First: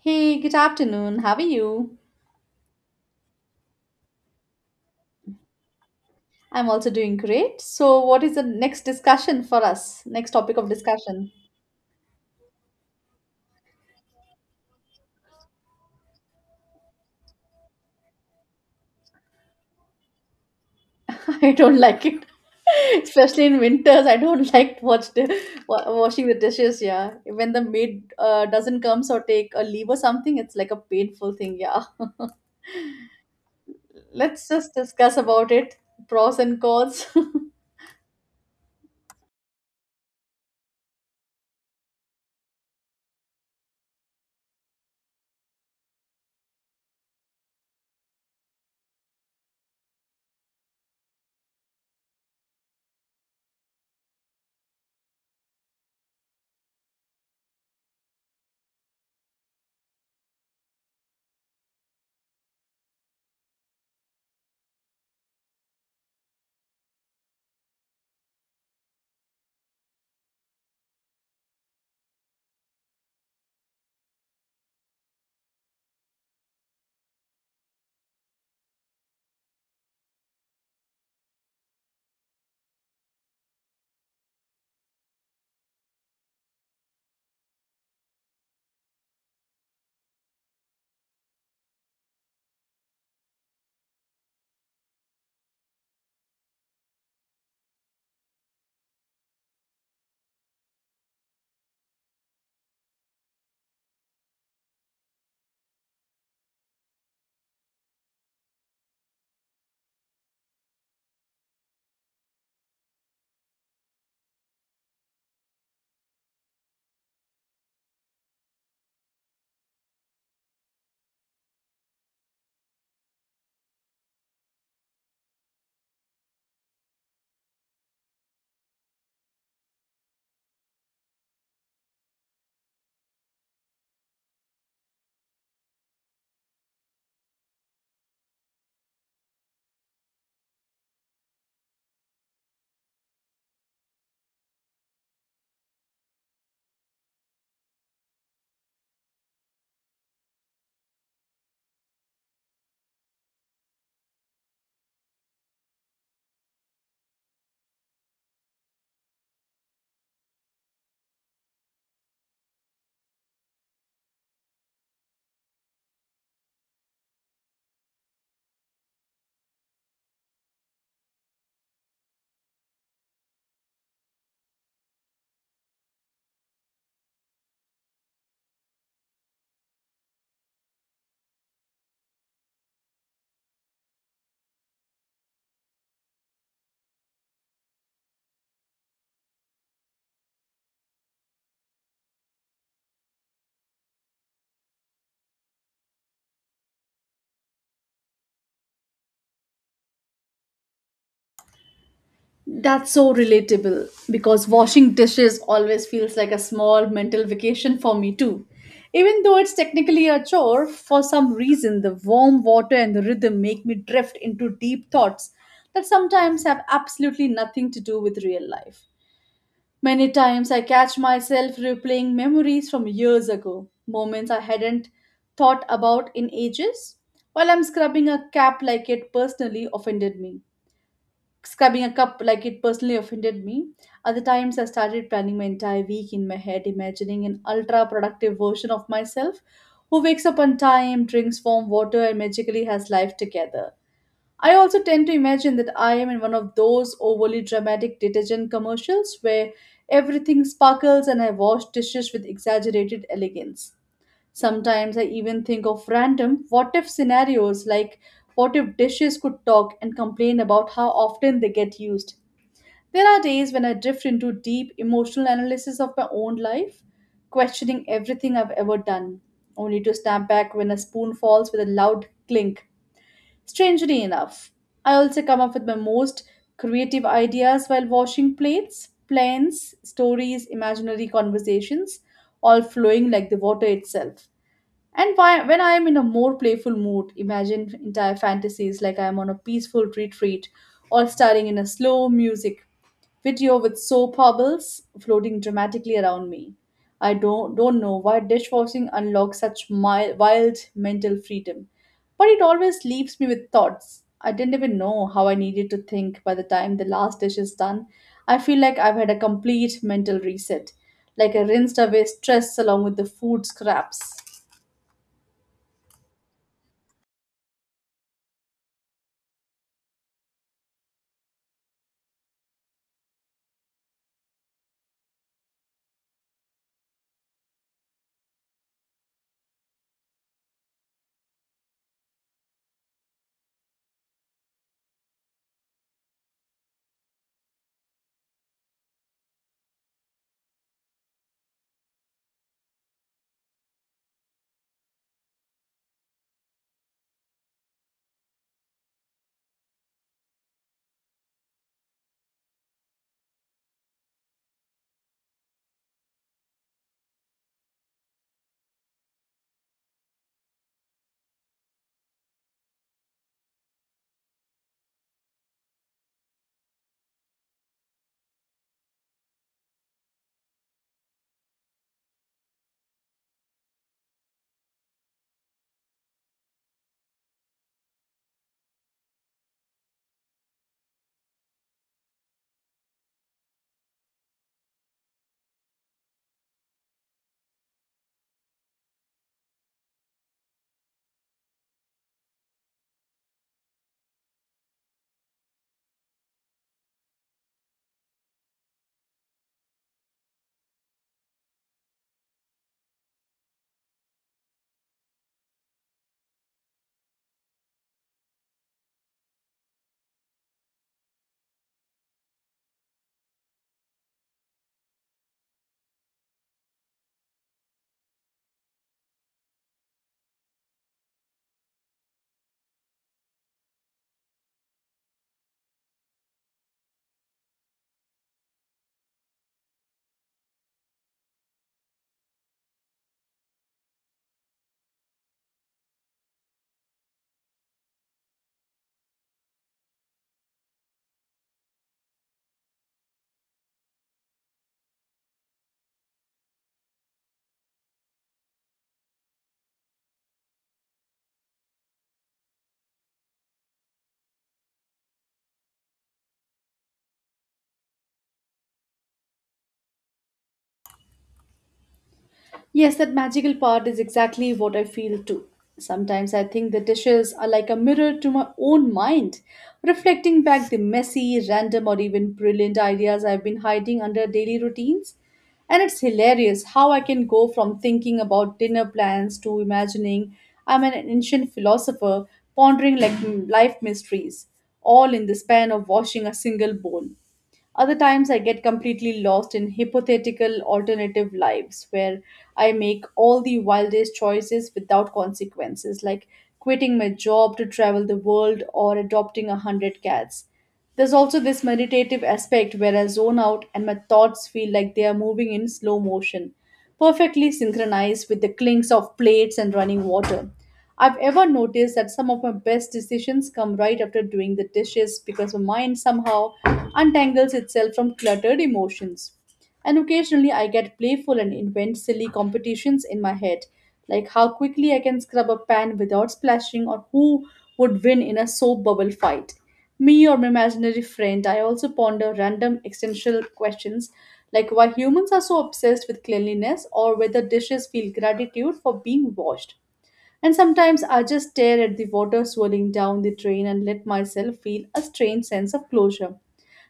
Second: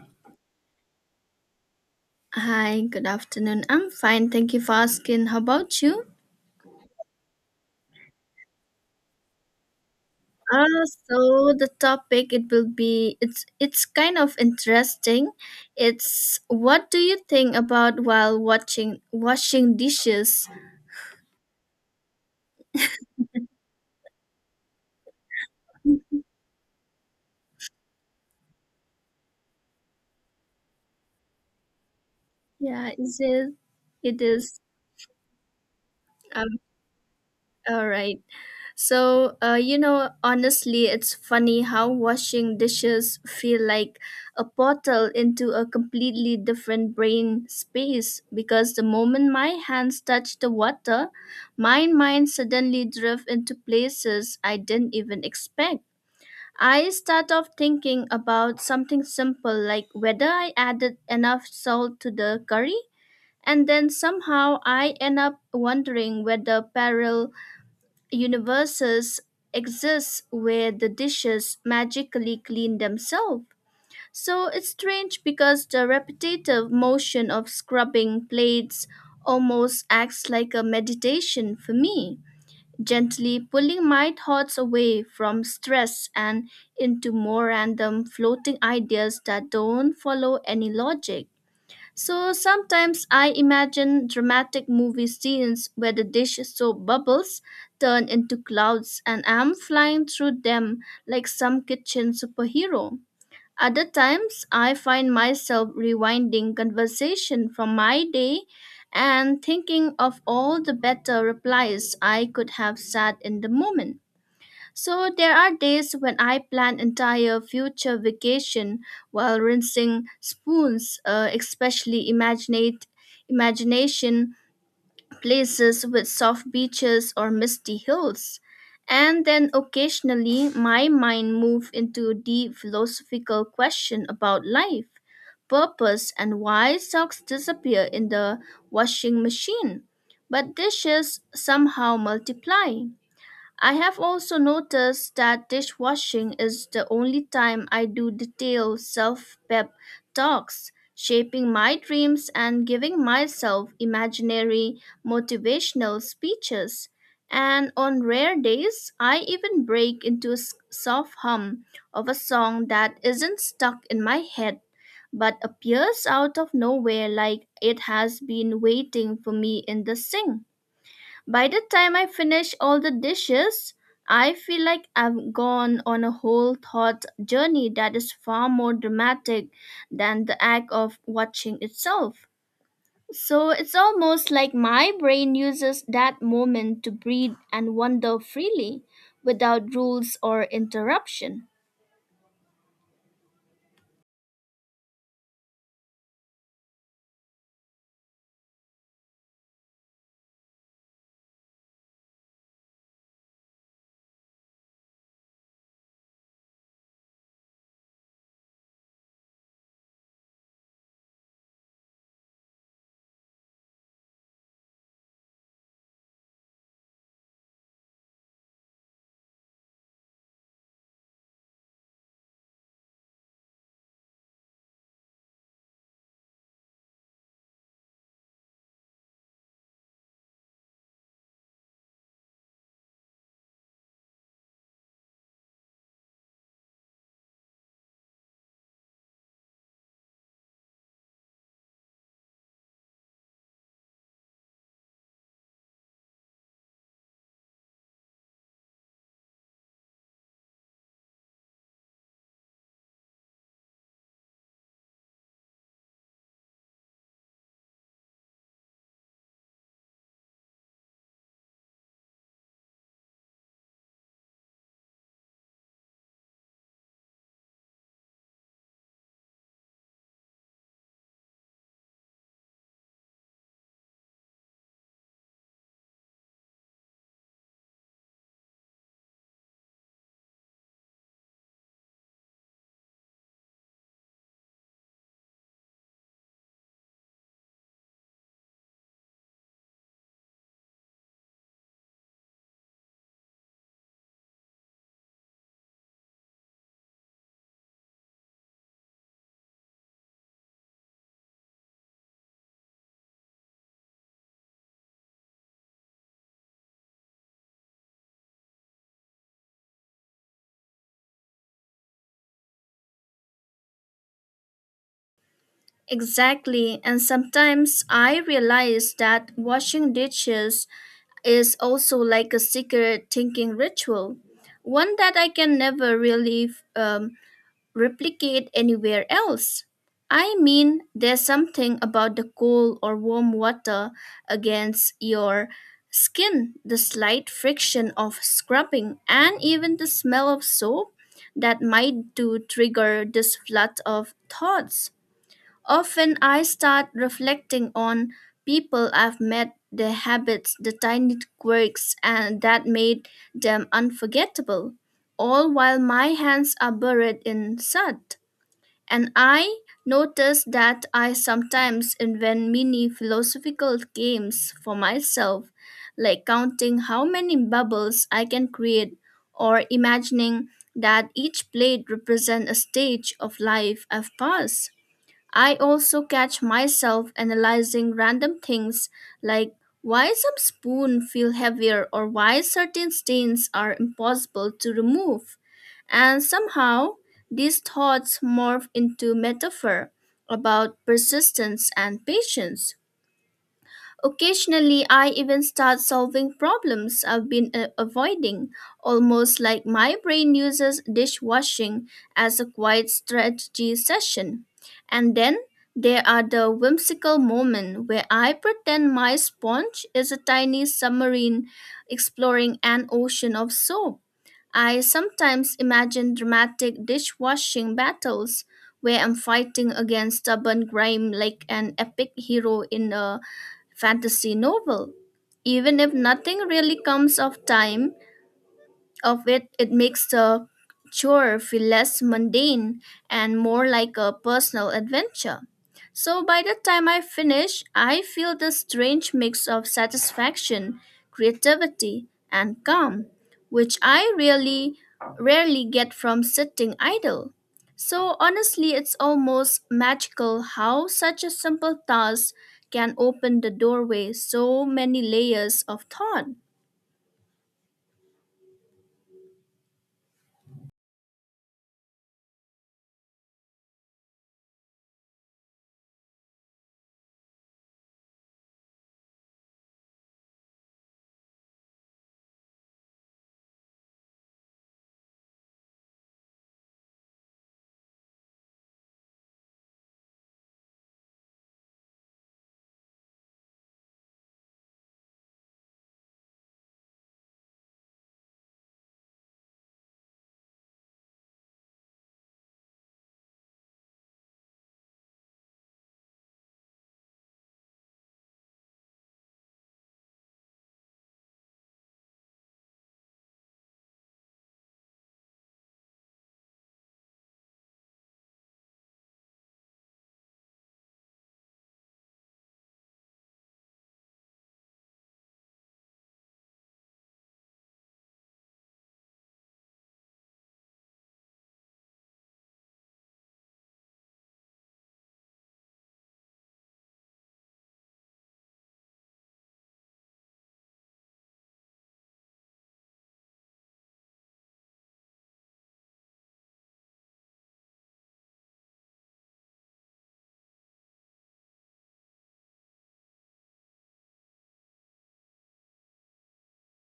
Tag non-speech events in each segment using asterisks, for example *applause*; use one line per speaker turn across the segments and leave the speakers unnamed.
Hey, good afternoon. How are you?
Hi, good afternoon. I'm fine. Thank you for asking. How about you?
I'm also doing great. So, what is the next discussion for us? Next topic of
Uh,
discussion.
so the topic it's kind of interesting. It's, what do you think about while watching washing dishes?
*laughs* I don't like it, *laughs* especially in winters. I don't *laughs* like watch washing the dishes. Yeah, when the maid doesn't comes or take a leave or something, it's like a painful thing. Yeah,
Yeah, is it it
let's
is
just discuss about it. Pros and cons. *laughs*
all right. So, honestly, it's funny how washing dishes feel like a portal into a completely different brain space because the moment my hands touch the water, my mind suddenly drift into places I didn't even expect. I start off thinking about something simple like whether I added enough salt to the curry, and then somehow I end up wondering whether peril universes exist where the dishes magically clean themselves. So it's strange because the repetitive motion of scrubbing plates almost acts like a meditation for me, gently pulling my thoughts away from stress and into more random floating ideas that don't follow any logic. So sometimes I imagine dramatic movie scenes where the dish soap bubbles turn into clouds and I'm flying through them like some kitchen superhero. Other times I find myself rewinding conversation from my day and thinking of all the better replies I could have said in the moment. So there are days when I plan entire future vacation while rinsing spoons, especially imaginate imagination places with soft beaches or misty hills. And then occasionally my mind moves into deep philosophical question about life, purpose and why socks disappear in the washing machine, but dishes somehow multiply. I have also noticed that dishwashing is the only time I do detailed self pep talks, shaping my dreams and giving myself imaginary motivational speeches. And on rare days, I even break into a soft hum of a song that isn't stuck in my head but appears out of nowhere like it has been waiting for me in the sink. By the time I finish all the dishes, I feel like I've gone on a whole thought journey that is far more dramatic than the act of watching itself. So it's almost like my brain uses that moment to breathe and wander freely without rules or interruption.
That's so relatable because washing dishes always feels like a small mental vacation for me too. Even though it's technically a chore, for some reason the warm water and the rhythm make me drift into deep thoughts that sometimes have absolutely nothing to do with real life. Many times I catch myself replaying memories from years ago, moments I hadn't thought about in ages, while I'm scrubbing a cap like it personally offended me. Scrubbing a cup like it personally offended me. Other times, I started planning my entire week in my head, imagining an ultra productive version of myself who wakes up on time, drinks warm water, and magically has life together. I also tend to imagine that I am in one of those overly dramatic detergent commercials where everything sparkles and I wash dishes with exaggerated elegance. Sometimes I even think of random what if scenarios like what if dishes could talk and complain about how often they get used. There are days when I drift into deep emotional analysis of my own life, questioning everything I've ever done, only to snap back when a spoon falls with a loud clink. Strangely enough, I also come up with my most creative ideas while washing plates, plans, stories, imaginary conversations, all flowing like the water itself. And why, when I am in a more playful mood, imagine entire fantasies like I am on a peaceful retreat or starring in a slow music video with soap bubbles floating dramatically around me. I don't know why dishwashing unlocks such wild mental freedom, but it always leaves me with thoughts. I didn't even know how I needed to think by the time the last dish is done. I feel like I've had a complete mental reset, like I rinsed away stress along with the food scraps.
Exactly, and sometimes I realize that washing dishes is also like a secret thinking ritual, one that I can never really um, replicate anywhere else. I mean, there's something about the cold or warm water against your skin, the slight friction of scrubbing, and even the smell of soap that might do trigger this flood of thoughts. Often I start reflecting on people I've met, their habits, the tiny quirks and that made them unforgettable, all while my hands are buried in sand. And I notice that I sometimes invent mini philosophical games for myself, like counting how many bubbles I can create or imagining that each plate represents a stage of life I've passed. I also catch myself analyzing random things like why some spoon feel heavier or why certain stains are impossible to remove. And somehow these thoughts morph into metaphor about persistence and patience. Occasionally, I even start solving problems I've been avoiding, almost like my brain uses dishwashing as a quiet strategy session. And then there are the whimsical moments where I pretend my sponge is a tiny submarine exploring an ocean of soap. I sometimes imagine dramatic dishwashing battles where I'm fighting against stubborn grime like an epic hero in a fantasy novel, even if nothing really comes of time of it, it makes the chore feel less mundane and more like a personal adventure. So by the time I finish, I feel this strange mix of satisfaction, creativity, and calm, which I really rarely get from sitting idle. So honestly, it's almost magical how such a simple task can open the doorway so many layers of thought.
Yes, that magical part is exactly what I feel too. Sometimes I think the dishes are like a mirror to my own mind, reflecting back the messy, random, or even brilliant ideas I've been hiding under daily routines. And it's hilarious how I can go from thinking about dinner plans to imagining I'm an ancient philosopher pondering like life mysteries, all in the span of washing a single bowl. Other times, I get completely lost in hypothetical alternative lives where I make all the wildest choices without consequences, like quitting my job to travel the world or adopting a hundred cats. There's also this meditative aspect where I zone out and my thoughts feel like they are moving in slow motion perfectly synchronized with the clinks of plates and running water. I've ever noticed that some of my best decisions come right after doing the dishes because my mind somehow untangles itself from cluttered emotions. And occasionally I get playful and invent silly competitions in my head, like how quickly I can scrub a pan without splashing or who would win in a soap bubble fight. Me or my imaginary friend, I also ponder random existential questions like why humans are so obsessed with cleanliness or whether dishes feel gratitude for being washed. And sometimes I just stare at the water swirling down the drain and let myself feel a strange sense of closure.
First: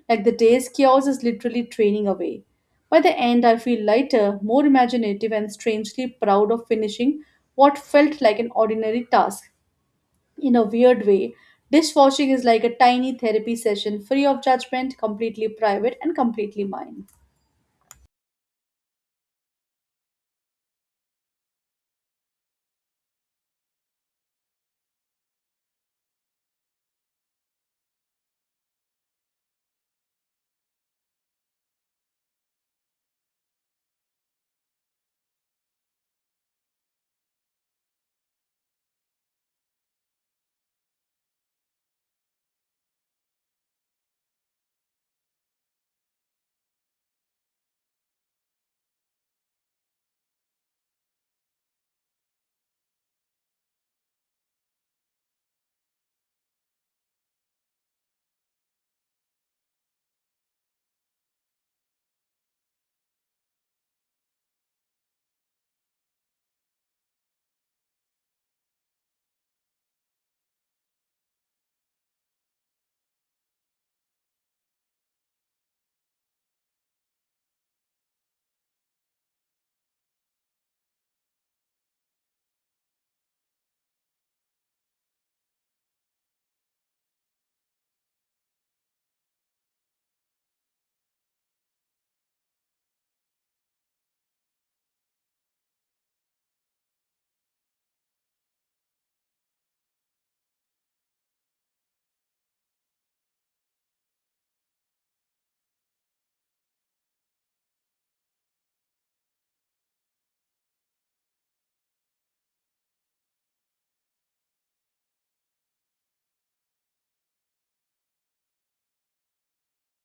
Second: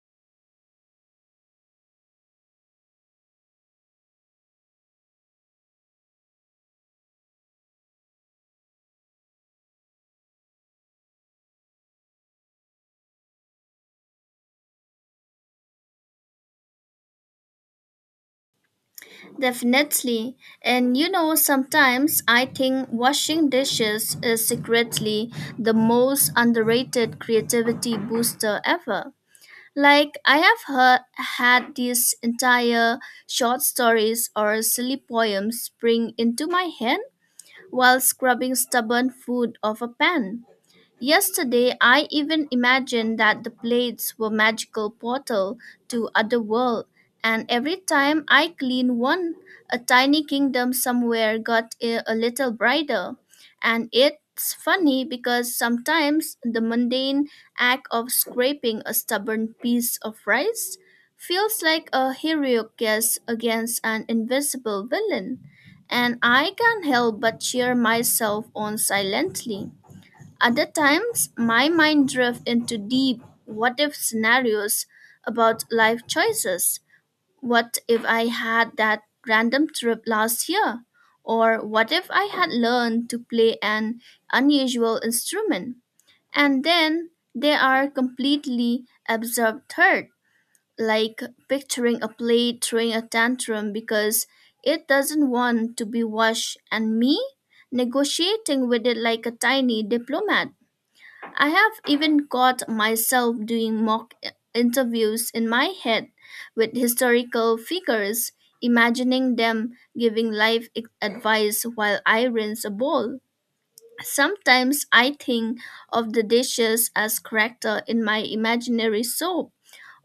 Like the day's chaos is literally draining away. By the end, I feel lighter, more imaginative, and strangely proud of finishing what felt like an ordinary task. In a weird way, dishwashing is like a tiny therapy session free of judgment, completely private, and completely mine.
Definitely. And you know, sometimes I think washing dishes is secretly the most underrated creativity booster ever. Like, had these entire short stories or silly poems spring into my head while scrubbing stubborn food off a pan. Yesterday, I even imagined that the plates were magical portal to other world, and every time I clean one, a tiny kingdom somewhere got a little brighter. And it's funny because sometimes the mundane act of scraping a stubborn piece of rice feels like a heroic guess against an invisible villain, and I can't help but cheer myself on silently. Other times, my mind drifts into deep what if scenarios about life choices. What if I had that random trip last year? Or what if I had learned to play an unusual instrument? And then there are completely absurd third, like picturing a plate throwing a tantrum because it doesn't want to be washed, and me negotiating with it like a tiny diplomat. I have even caught myself doing mock interviews in my head with historical figures, imagining them giving advice while I rinse a bowl. Sometimes I think of the dishes as character in my imaginary soap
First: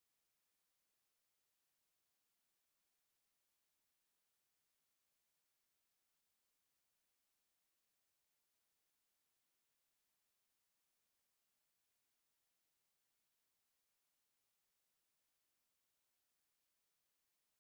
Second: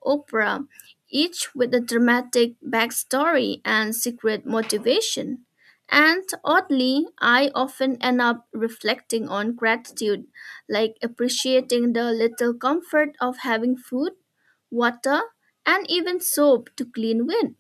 opera, each with a dramatic backstory and secret motivation. And oddly, I often end up reflecting on gratitude, like appreciating the little comfort of having food, water, and even soap to clean with.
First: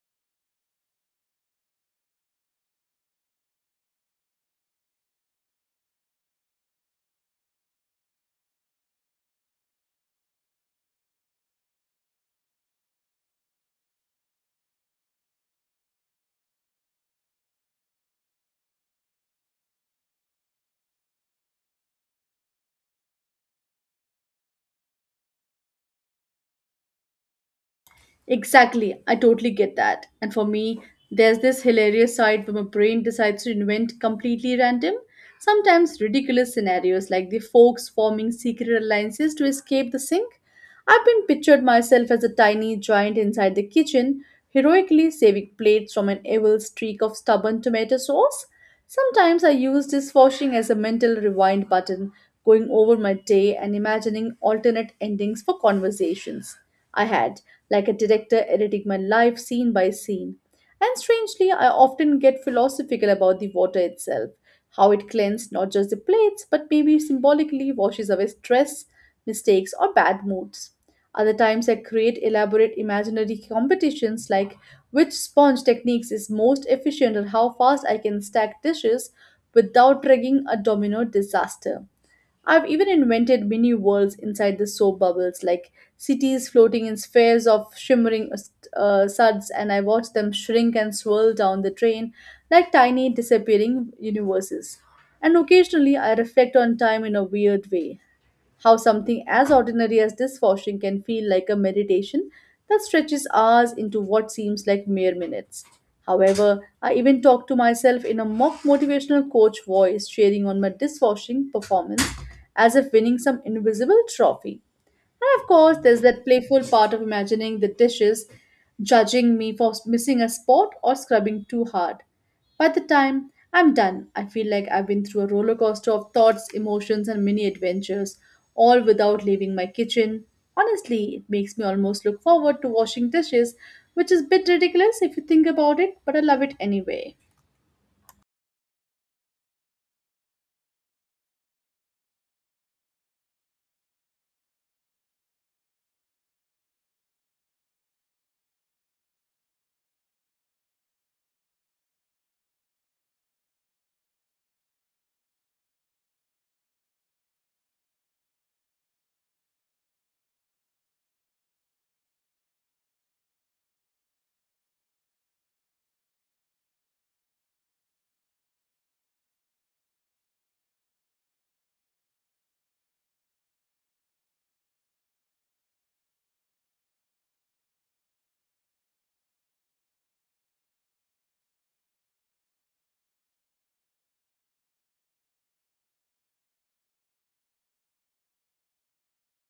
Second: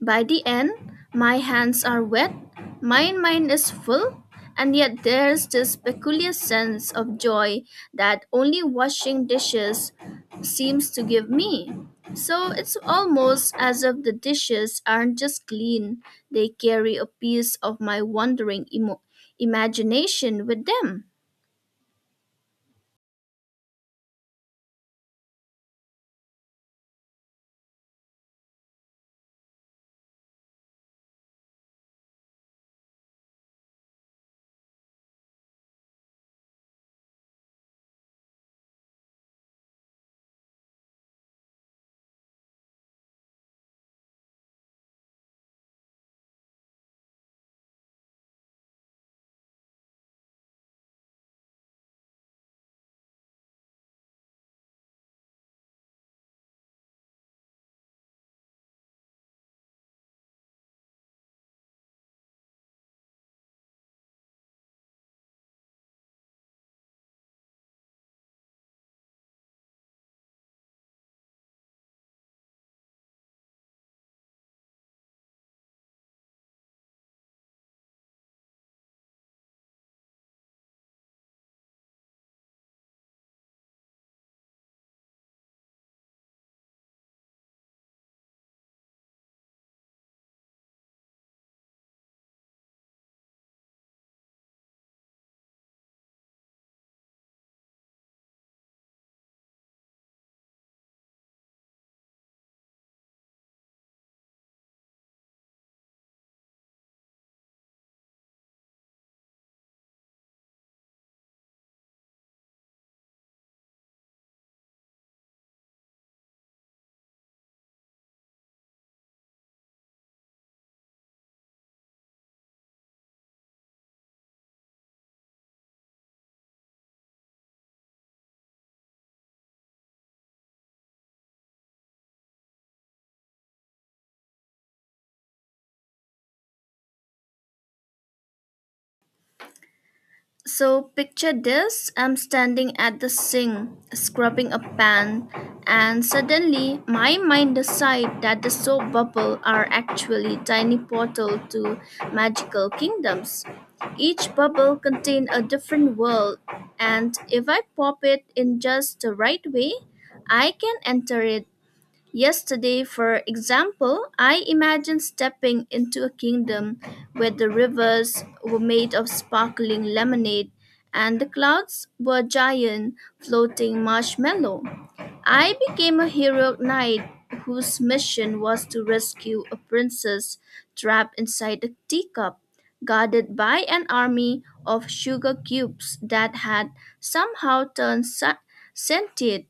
By the end, my hands are wet, my mind is full, and yet there's this peculiar sense of joy that only washing dishes seems to give me. So it's almost as if the dishes aren't just clean, they carry a piece of my wandering imagination with them.
Exactly, I totally get that. And for me, there's this hilarious side where my brain decides to invent completely random, sometimes ridiculous scenarios like the folks forming secret alliances to escape the sink. I've been pictured myself as a tiny giant inside the kitchen, heroically saving plates from an evil streak of stubborn tomato sauce. Sometimes I use dishwashing as a mental rewind button, going over my day and imagining alternate endings for conversations I had like a director editing my life scene by scene. And strangely, I often get philosophical about the water itself, how it cleans not just the plates, but maybe symbolically washes away stress, mistakes, or bad moods. Other times, I create elaborate imaginary competitions like which sponge techniques is most efficient or how fast I can stack dishes without triggering a domino disaster. I've even invented mini worlds inside the soap bubbles, like cities floating in spheres of shimmering suds, and I watch them shrink and swirl down the drain like tiny disappearing universes. And occasionally, I reflect on time in a weird way, how something as ordinary as dishwashing can feel like a meditation that stretches hours into what seems like mere minutes. However, I even talk to myself in a mock motivational coach voice, cheering on my dishwashing performance as if winning some invisible trophy. And of course, there's that playful part of imagining the dishes judging me for missing a spot or scrubbing too hard. By the time I'm done, I feel like I've been through a roller coaster of thoughts, emotions, and mini adventures, all without leaving my kitchen. Honestly, it makes me almost look forward to washing dishes, which is a bit ridiculous if you think about it, but I love it anyway.
So picture this, I'm standing at the sink, scrubbing a pan, and suddenly my mind decides that the soap bubbles are actually tiny portal to magical kingdoms. Each bubble contains a different world, and if I pop it in just the right way, I can enter it. Yesterday, for example, I imagined stepping into a kingdom where the rivers were made of sparkling lemonade and the clouds were giant floating marshmallow. I became a hero knight whose mission was to rescue a princess trapped inside a teacup, guarded by an army of sugar cubes that had somehow turned sentient.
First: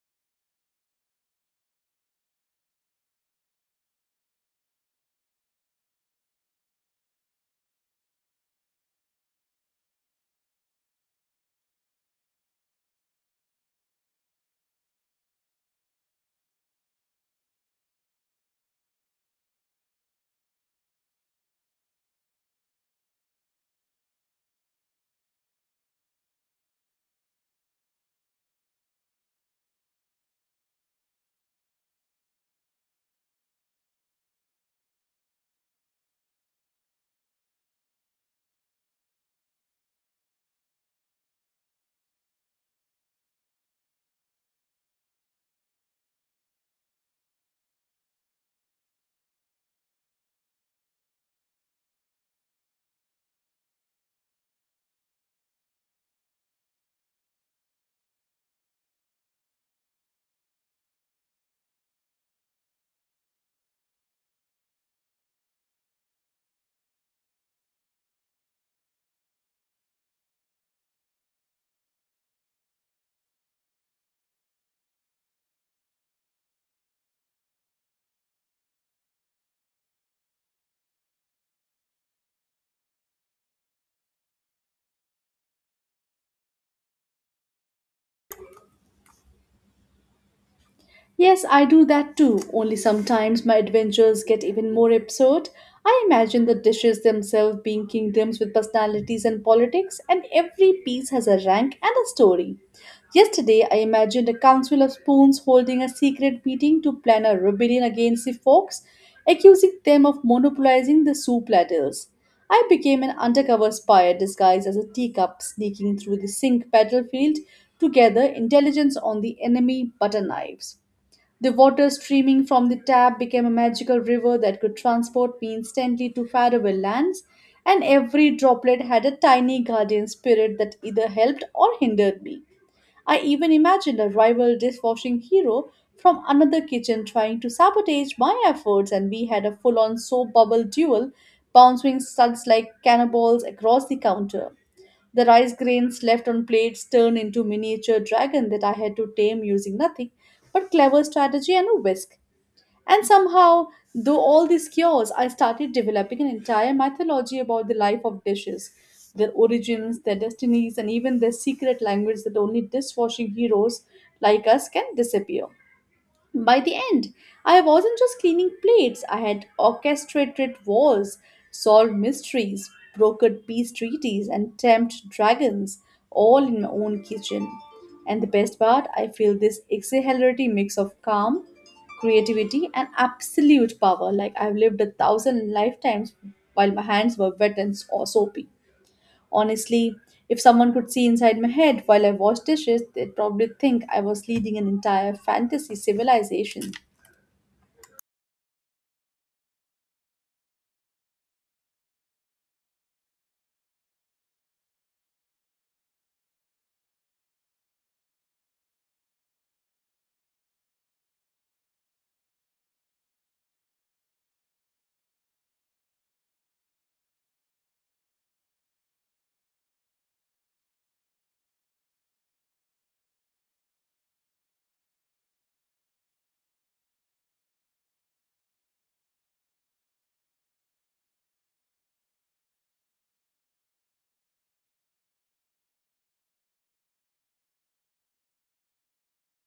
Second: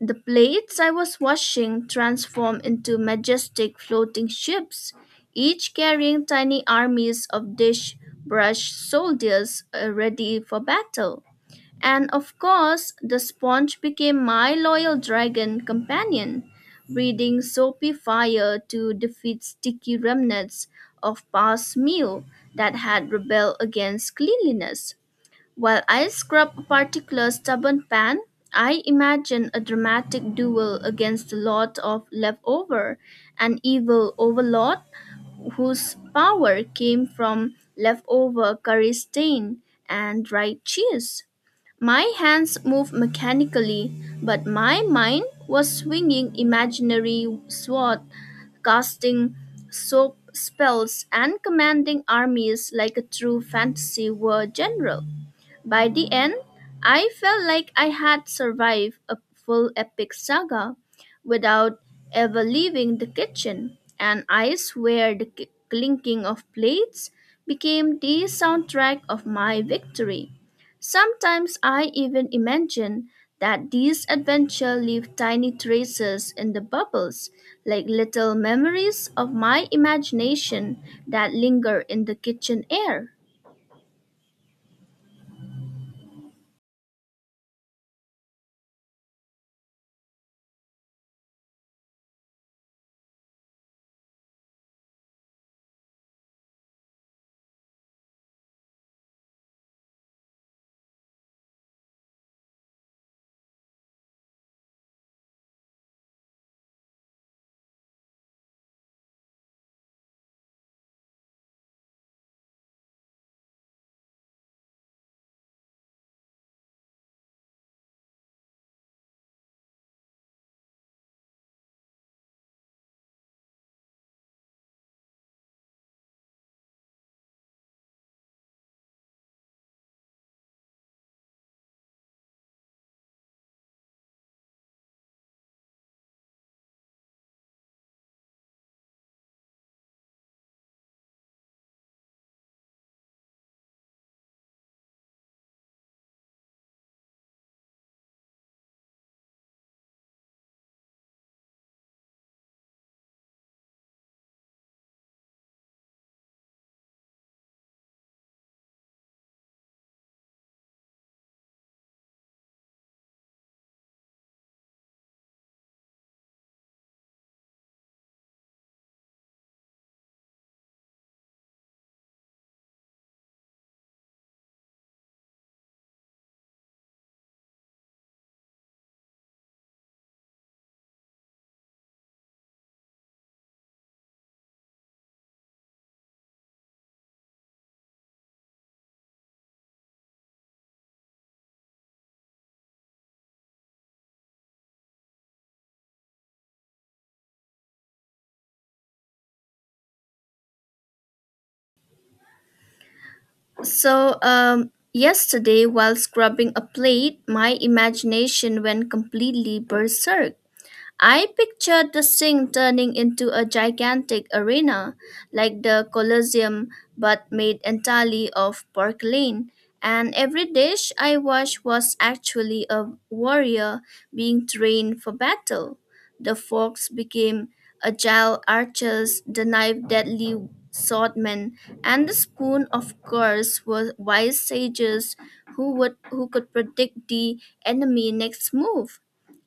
The plates I was washing transformed into majestic floating ships, each carrying tiny armies of dish brush soldiers ready for battle. And of course, the sponge became my loyal dragon companion, breathing soapy fire to defeat sticky remnants of past meal that had rebelled against cleanliness. While I scrub a particular stubborn pan, I imagine a dramatic duel against a lot of leftover, an evil overlord whose power came from leftover curry stain and dried cheese. My hands moved mechanically, but my mind was swinging imaginary sword, casting soap spells, and commanding armies like a true fantasy war general. By the end, I felt like I had survived a full epic saga without ever leaving the kitchen, and I swear the clinking of plates became the soundtrack of my victory. Sometimes I even imagine that these adventures leave tiny traces in the bubbles, like little memories of my imagination that linger in the kitchen air.
Yes, I do that too, only sometimes my adventures get even more absurd. I imagine the dishes themselves being kingdoms with personalities and politics, and every piece has a rank and a story. Yesterday, I imagined a council of spoons holding a secret meeting to plan a rebellion against the forks, accusing them of monopolizing the soup ladles. I became an undercover spy disguised as a teacup, sneaking through the sink battlefield to gather intelligence on the enemy butter knives. The water streaming from the tap became a magical river that could transport me instantly to faraway lands, and every droplet had a tiny guardian spirit that either helped or hindered me. I even imagined a rival dishwashing hero from another kitchen trying to sabotage my efforts, and we had a full on soap bubble duel, bouncing suds like cannonballs across the counter. The rice grains left on plates turned into miniature dragon that I had to tame using nothing but clever strategy and a whisk. And somehow, though all these cures, I started developing an entire mythology about the life of dishes, their origins, their destinies, and even their secret language that only dishwashing heroes like us can disappear. By the end, I wasn't just cleaning plates, I had orchestrated wars, solved mysteries, brokered peace treaties, and tempted dragons, all in my own kitchen. And the best part, I feel this exhilarating mix of calm, creativity, and absolute power like I've lived a thousand lifetimes while my hands were wet and soapy. Honestly, if someone could see inside my head while I washed dishes, they'd probably think I was leading an entire fantasy civilization.
So, yesterday, while scrubbing a plate, my imagination went completely berserk. I pictured the sink turning into a gigantic arena, like the Colosseum, but made entirely of porcelain. And every dish I watched was actually a warrior being trained for battle. The forks became agile archers, the knife deadly swordmen, and the spoon, of course, were wise sages who could predict the enemy next move.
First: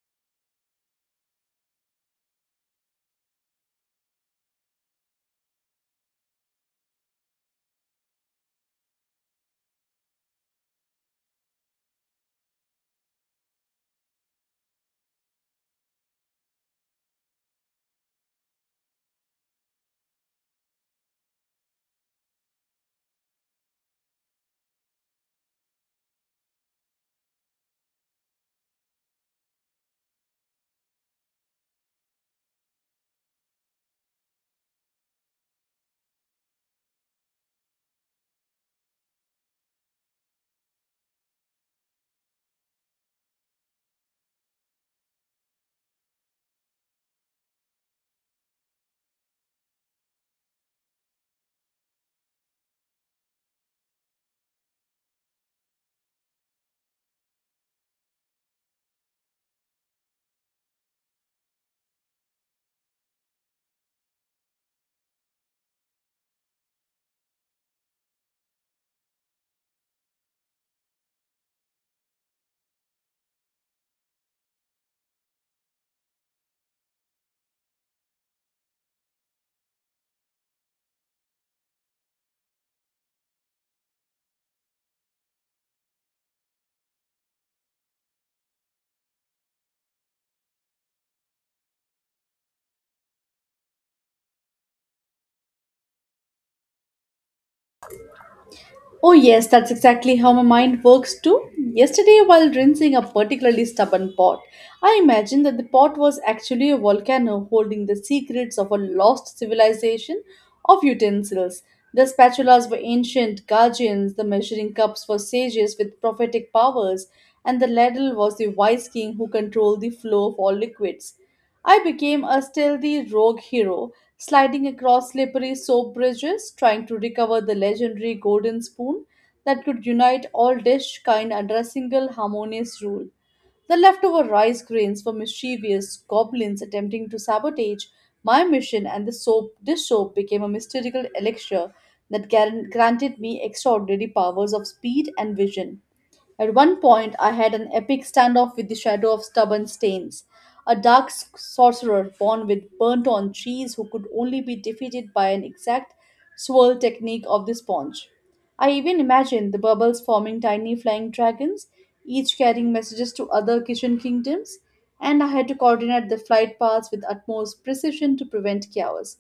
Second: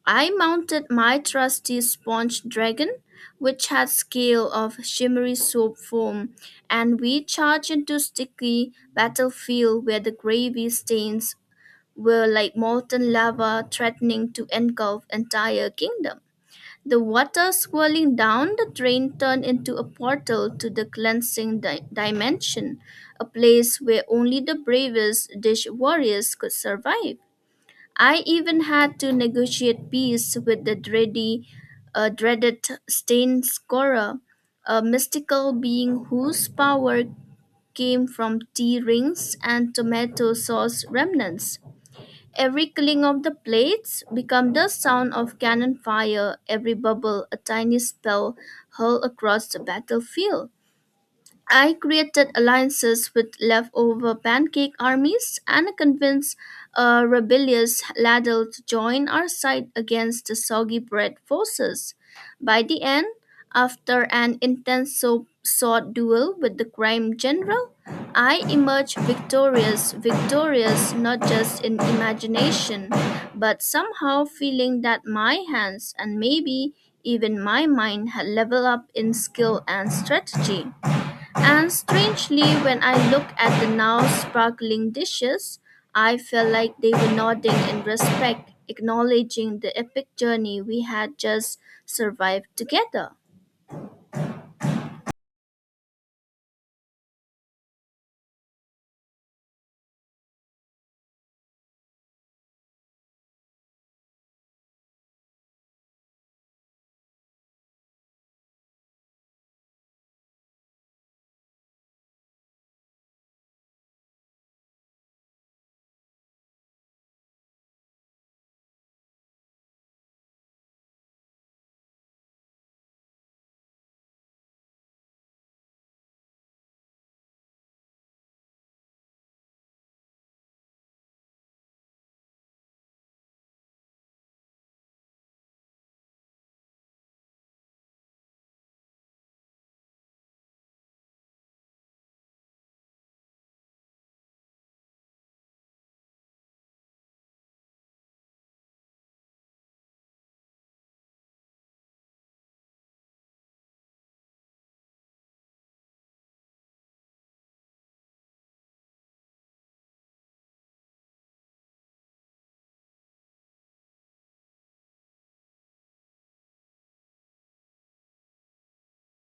I mounted my trusty sponge dragon, which had scale of shimmery soap foam, and we charged into sticky battlefield where the gravy stains were like molten lava threatening to engulf entire kingdom. The water swirling down the drain turned into a portal to the cleansing dimension, a place where only the bravest dish warriors could survive. I even had to negotiate peace with the dreaded Stain Scorer, a mystical being whose power came from tea rings and tomato sauce remnants. Every cling of the plates became the sound of cannon fire, every bubble a tiny spell hurled across the battlefield. I created alliances with leftover pancake armies and convinced a rebellious ladle to join our side against the soggy bread forces. By the end, after an intense sword duel with the crime general, I emerged victorious not just in imagination, but somehow feeling that my hands and maybe even my mind had leveled up in skill and strategy. And strangely, when I look at the now sparkling dishes, I felt like they were nodding in respect, acknowledging the epic journey we had just survived together.
Oh, yes, that's exactly how my mind works too. Yesterday, while rinsing a particularly stubborn pot, I imagined that the pot was actually a volcano holding the secrets of a lost civilization of utensils. The spatulas were ancient guardians, the measuring cups were sages with prophetic powers, and the ladle was the wise king who controlled the flow of all liquids. I became a stealthy rogue hero, sliding across slippery soap bridges, trying to recover the legendary golden spoon that could unite all dish kind under a single harmonious rule. The leftover rice grains were mischievous goblins attempting to sabotage my mission, and the soap dish soap became a mystical elixir that granted me extraordinary powers of speed and vision. At one point, I had an epic standoff with the shadow of Stubborn Stains, a dark sorcerer born with burnt on cheese who could only be defeated by an exact swirl technique of the sponge. I even imagined the bubbles forming tiny flying dragons, each carrying messages to other kitchen kingdoms, and I had to coordinate the flight paths with utmost precision to prevent chaos.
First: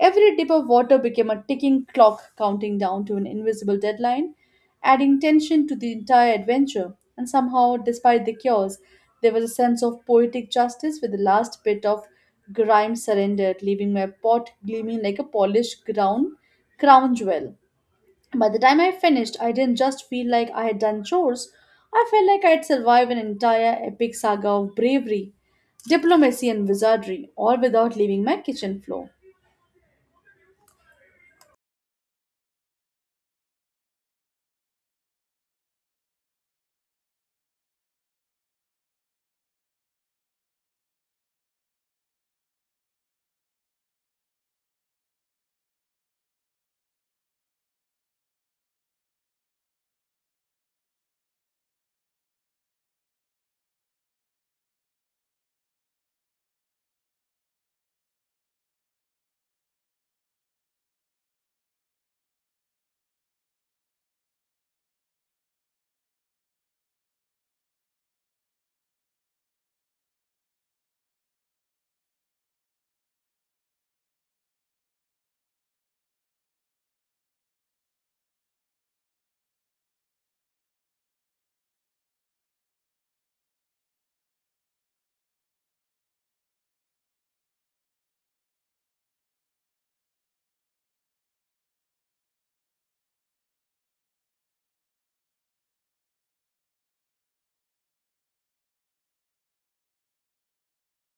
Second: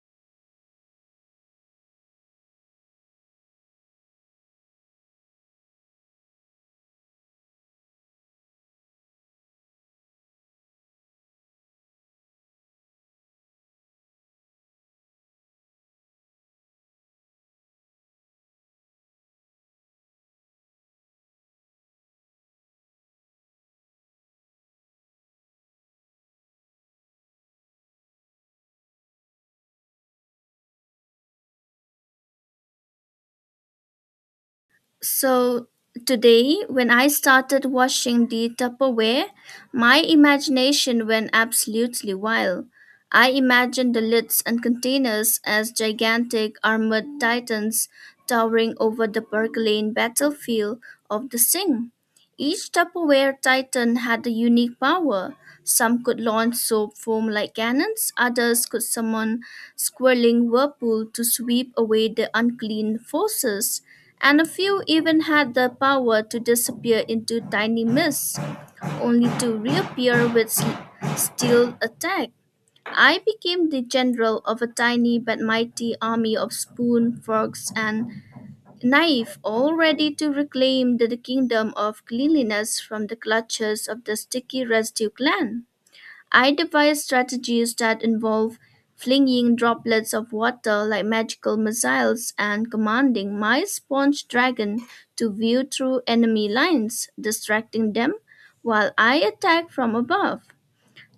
Every dip of water became a ticking clock counting down to an invisible deadline, adding tension to the entire adventure. And somehow, despite the chaos, there was a sense of poetic justice with the last bit of grime surrendered, leaving my pot gleaming like a polished crown jewel. By the time I finished, I didn't just feel like I had done chores, I felt like I had survived an entire epic saga of bravery, diplomacy, and wizardry, all without leaving my kitchen floor.
So, today, when I started washing the Tupperware, my imagination went absolutely wild. I imagined the lids and containers as gigantic armored titans towering over the Berkeley battlefield of the sink. Each Tupperware Titan had a unique power. Some could launch soap foam like cannons, others could summon swirling whirlpool to sweep away the unclean forces, and a few even had the power to disappear into tiny mists, only to reappear with steel attack. I became the general of a tiny but mighty army of spoon, frogs, and naive, all ready to reclaim the kingdom of cleanliness from the clutches of the sticky residue gland. I devise strategies that involve flinging droplets of water like magical missiles and commanding my sponge dragon to view through enemy lines, distracting them while I attack from above.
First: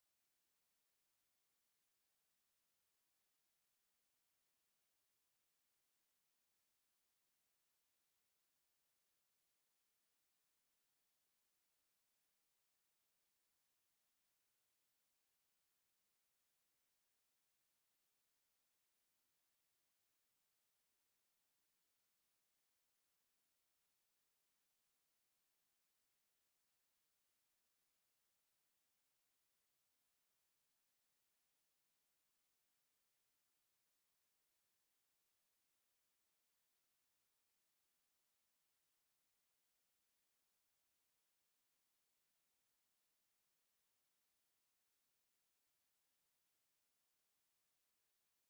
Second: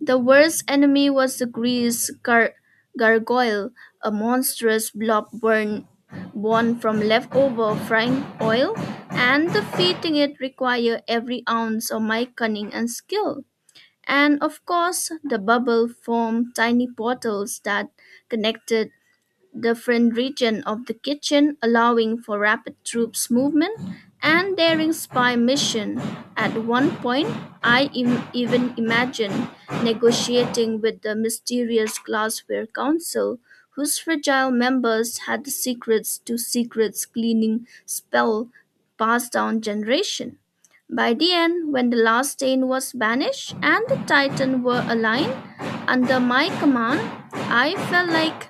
The worst enemy was the gargoyle, a monstrous born from leftover frying oil, and defeating it required every ounce of my cunning and skill. And of course, the bubble formed tiny portals that connected different region of the kitchen, allowing for rapid troops movement and daring spy mission. At one point, I even imagined negotiating with the mysterious glassware council whose fragile members had the secrets to secrets cleaning spell passed down generation. By the end, when the last stain was banished and the titan were aligned under my command, I felt like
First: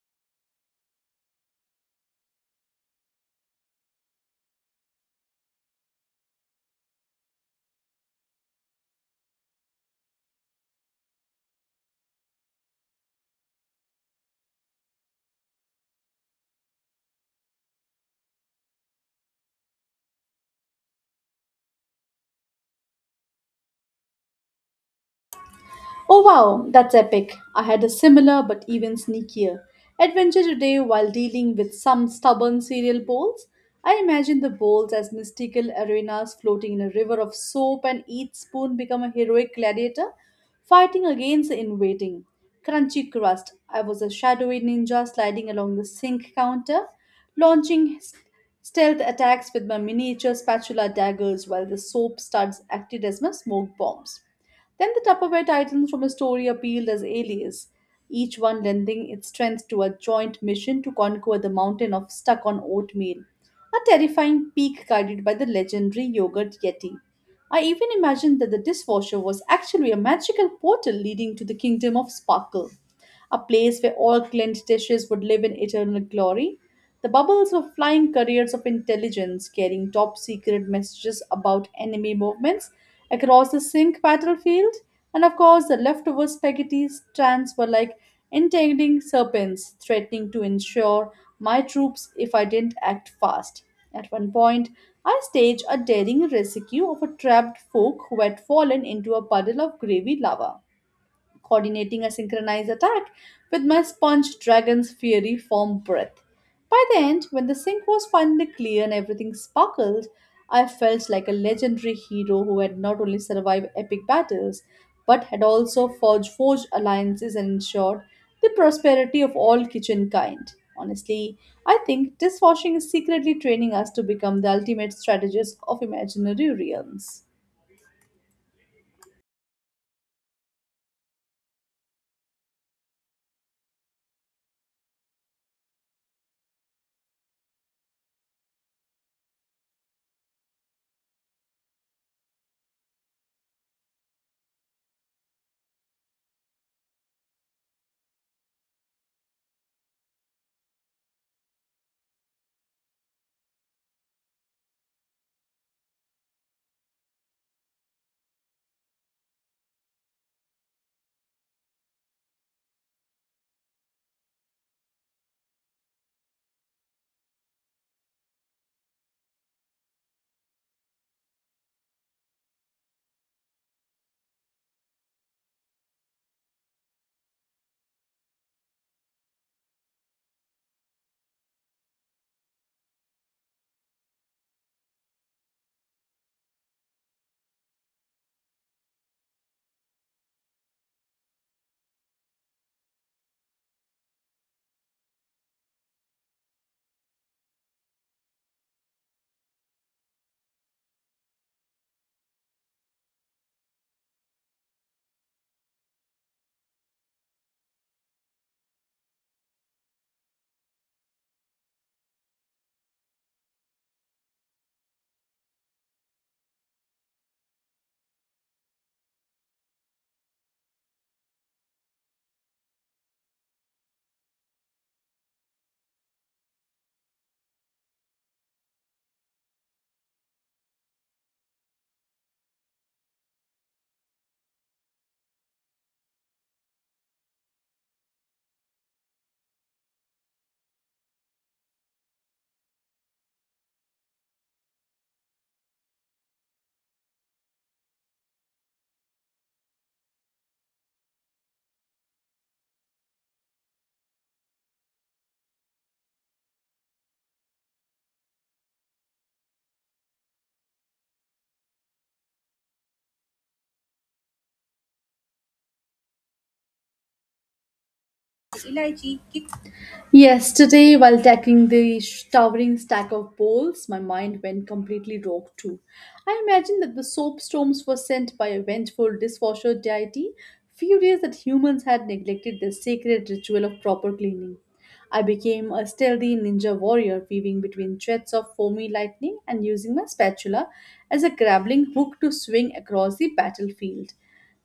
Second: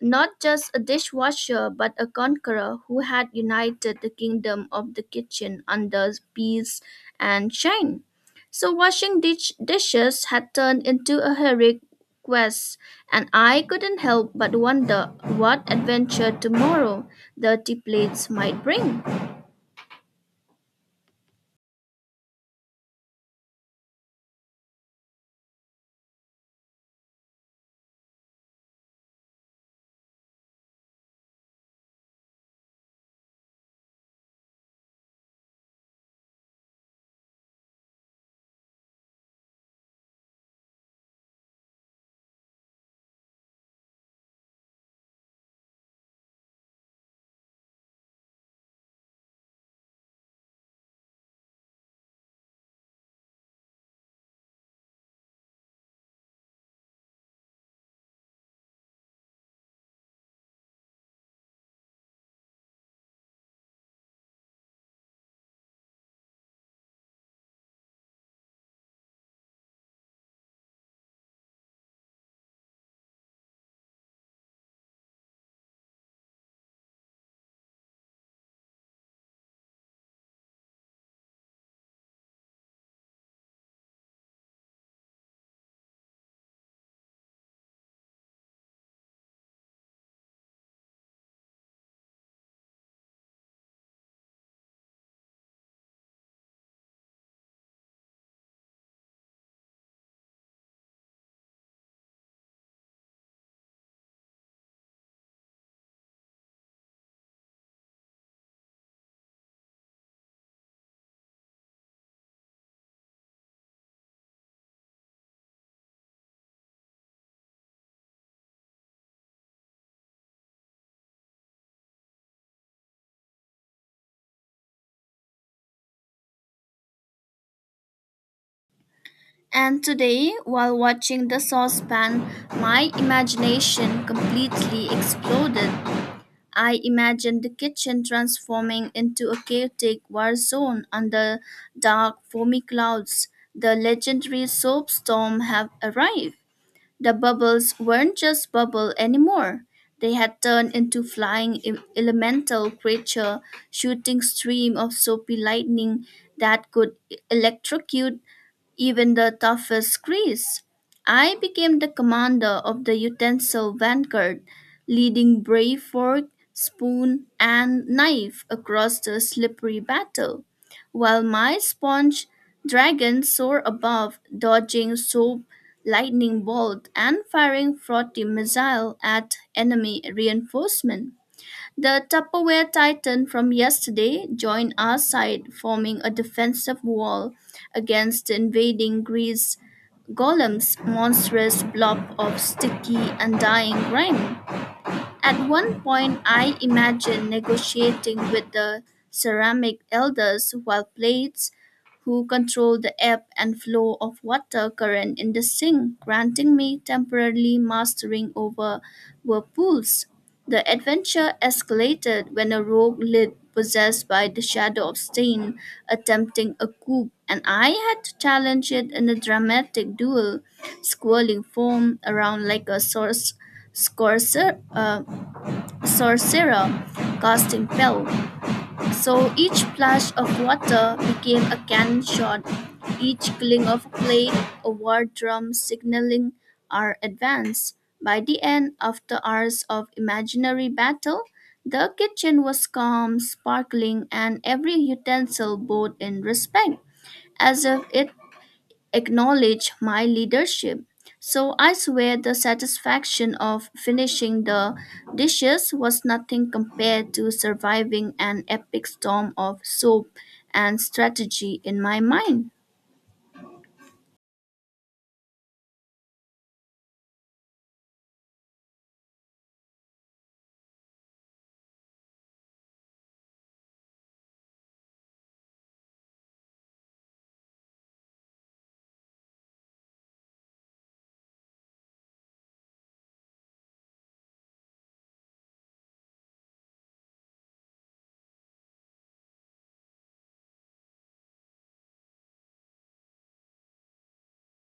not just a dishwasher, but a conqueror who had united the kingdom of the kitchen under peace and shame. So, washing dishes had turned into a heroic quest, and I couldn't help but wonder what adventure tomorrow dirty plates might bring.
Oh wow, that's epic. I had a similar but even sneakier adventure today while dealing with some stubborn cereal bowls. I imagine the bowls as mystical arenas floating in a river of soap, and each spoon become a heroic gladiator fighting against the invading. Crunchy crust. I was a shadowy ninja sliding along the sink counter, launching s- stealth attacks with my miniature spatula daggers while the soap studs acted as my smoke bombs. Then the Tupperware titles from a story appealed as alias, each one lending its strength to a joint mission to conquer the mountain of stuck on oatmeal, a terrifying peak guided by the legendary yogurt yeti. I even imagined that the dishwasher was actually a magical portal leading to the kingdom of sparkle, a place where all Clint dishes would live in eternal glory. The bubbles were flying couriers of intelligence, carrying top secret messages about enemy movements across the sink battlefield. And of course, the leftover spaghetti strands were like entangling serpents, threatening to ensure my troops if I didn't act fast. At one point, I staged a daring rescue of a trapped folk who had fallen into a puddle of gravy lava, coordinating a synchronized attack with my sponge dragon's fiery foam breath. By the end, when the sink was finally clear and everything sparkled, I felt like a legendary hero who had not only survived epic battles, but had also forged alliances and ensured the prosperity of all kitchen kind. Honestly, I think dishwashing is secretly training us to become the ultimate strategists of imaginary realms.
And today, while watching the saucepan, my imagination completely exploded. I imagined the kitchen transforming into a chaotic war zone under dark, foamy clouds. The legendary soap storm had arrived. The bubbles weren't just bubble anymore. They had turned into flying elemental creature, shooting stream of soapy lightning that could electrocute even the toughest Greece. I became the commander of the utensil vanguard, leading brave fork, spoon, and knife across the slippery battle, while my sponge dragon soared above, dodging soap, lightning bolt, and firing frothy missile at enemy reinforcement. The Tupperware Titan from yesterday joined our side, forming a defensive wall against the invading grease golem's monstrous blob of sticky, and dying grime. At one point, I imagined negotiating with the ceramic elders while plates who control the ebb and flow of water current in the sink, granting me temporarily mastering over whirlpools. The adventure escalated when a rogue lid possessed by the shadow of Stain attempting a coup, and I had to challenge it in a dramatic duel, squirreling foam around like a scorcer, uh, sorcerer, casting spell. So each splash of water became a cannon shot, each cling of a plate a war drum signaling our advance. By the end, after hours of imaginary battle, the kitchen was calm, sparkling, and every utensil bowed in respect, as if it acknowledge my leadership. So I swear the satisfaction of finishing the dishes was nothing compared to surviving an epic storm of soap and strategy in my mind.
Yesterday, while tackling the towering stack of bowls, my mind went completely rogue too. I imagined that the soap storms were sent by a vengeful dishwasher deity, furious that humans had neglected their sacred ritual of proper cleaning. I became a stealthy ninja warrior, weaving between jets of foamy lightning and using my spatula as a grappling hook to swing across the battlefield.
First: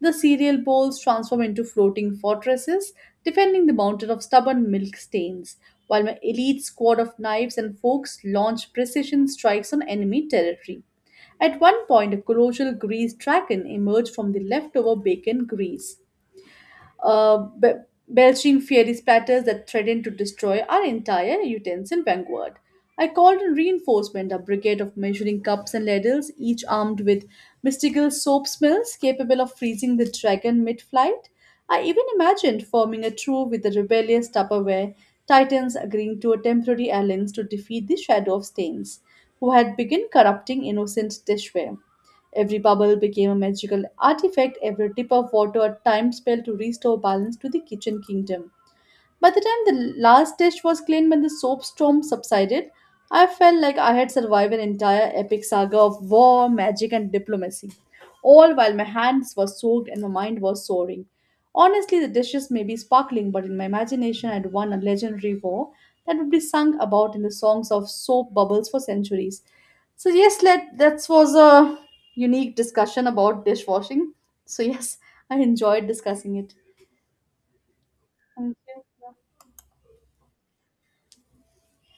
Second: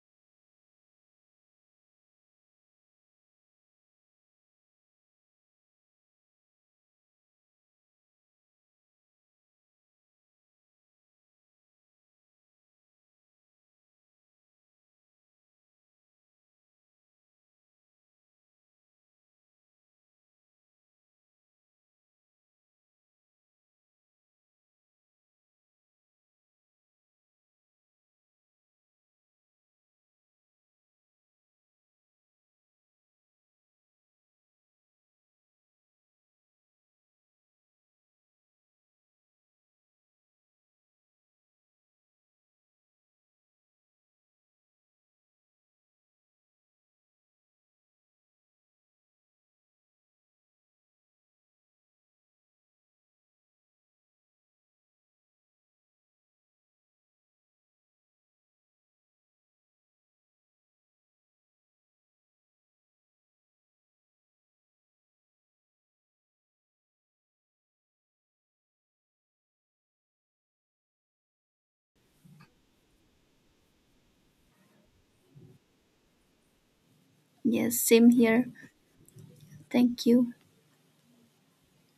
The cereal bowls transform into floating fortresses, defending the mountain of stubborn milk stains, while my elite squad of knives and forks launch precision strikes on enemy territory. At one point, a colossal grease dragon emerged from the leftover bacon grease, uh, be- belching fiery splatters that threatened to destroy our entire utensil vanguard. I called in reinforcement, a brigade of measuring cups and ladles, each armed with mystical soap smells capable of freezing the dragon mid flight. I even imagined forming a crew with the rebellious Tupperware titans agreeing to a temporary alliance to defeat the Shadow of Stains, who had begun corrupting innocent dishware. Every bubble became a magical artifact, every drip of water a timed spell to restore balance to the kitchen kingdom. By the time the last dish was cleaned when the soap storm subsided, I felt like I had survived an entire epic saga of war, magic, and diplomacy, all while my hands were soaked and my mind was soaring. Honestly, the dishes may be sparkling, but in my imagination, I had won a legendary war that would be sung about in the songs of soap bubbles for centuries. So yes, let that was a unique discussion about dishwashing. So yes, I enjoyed discussing it.
Yes, same here.
Thank you.
Thank you.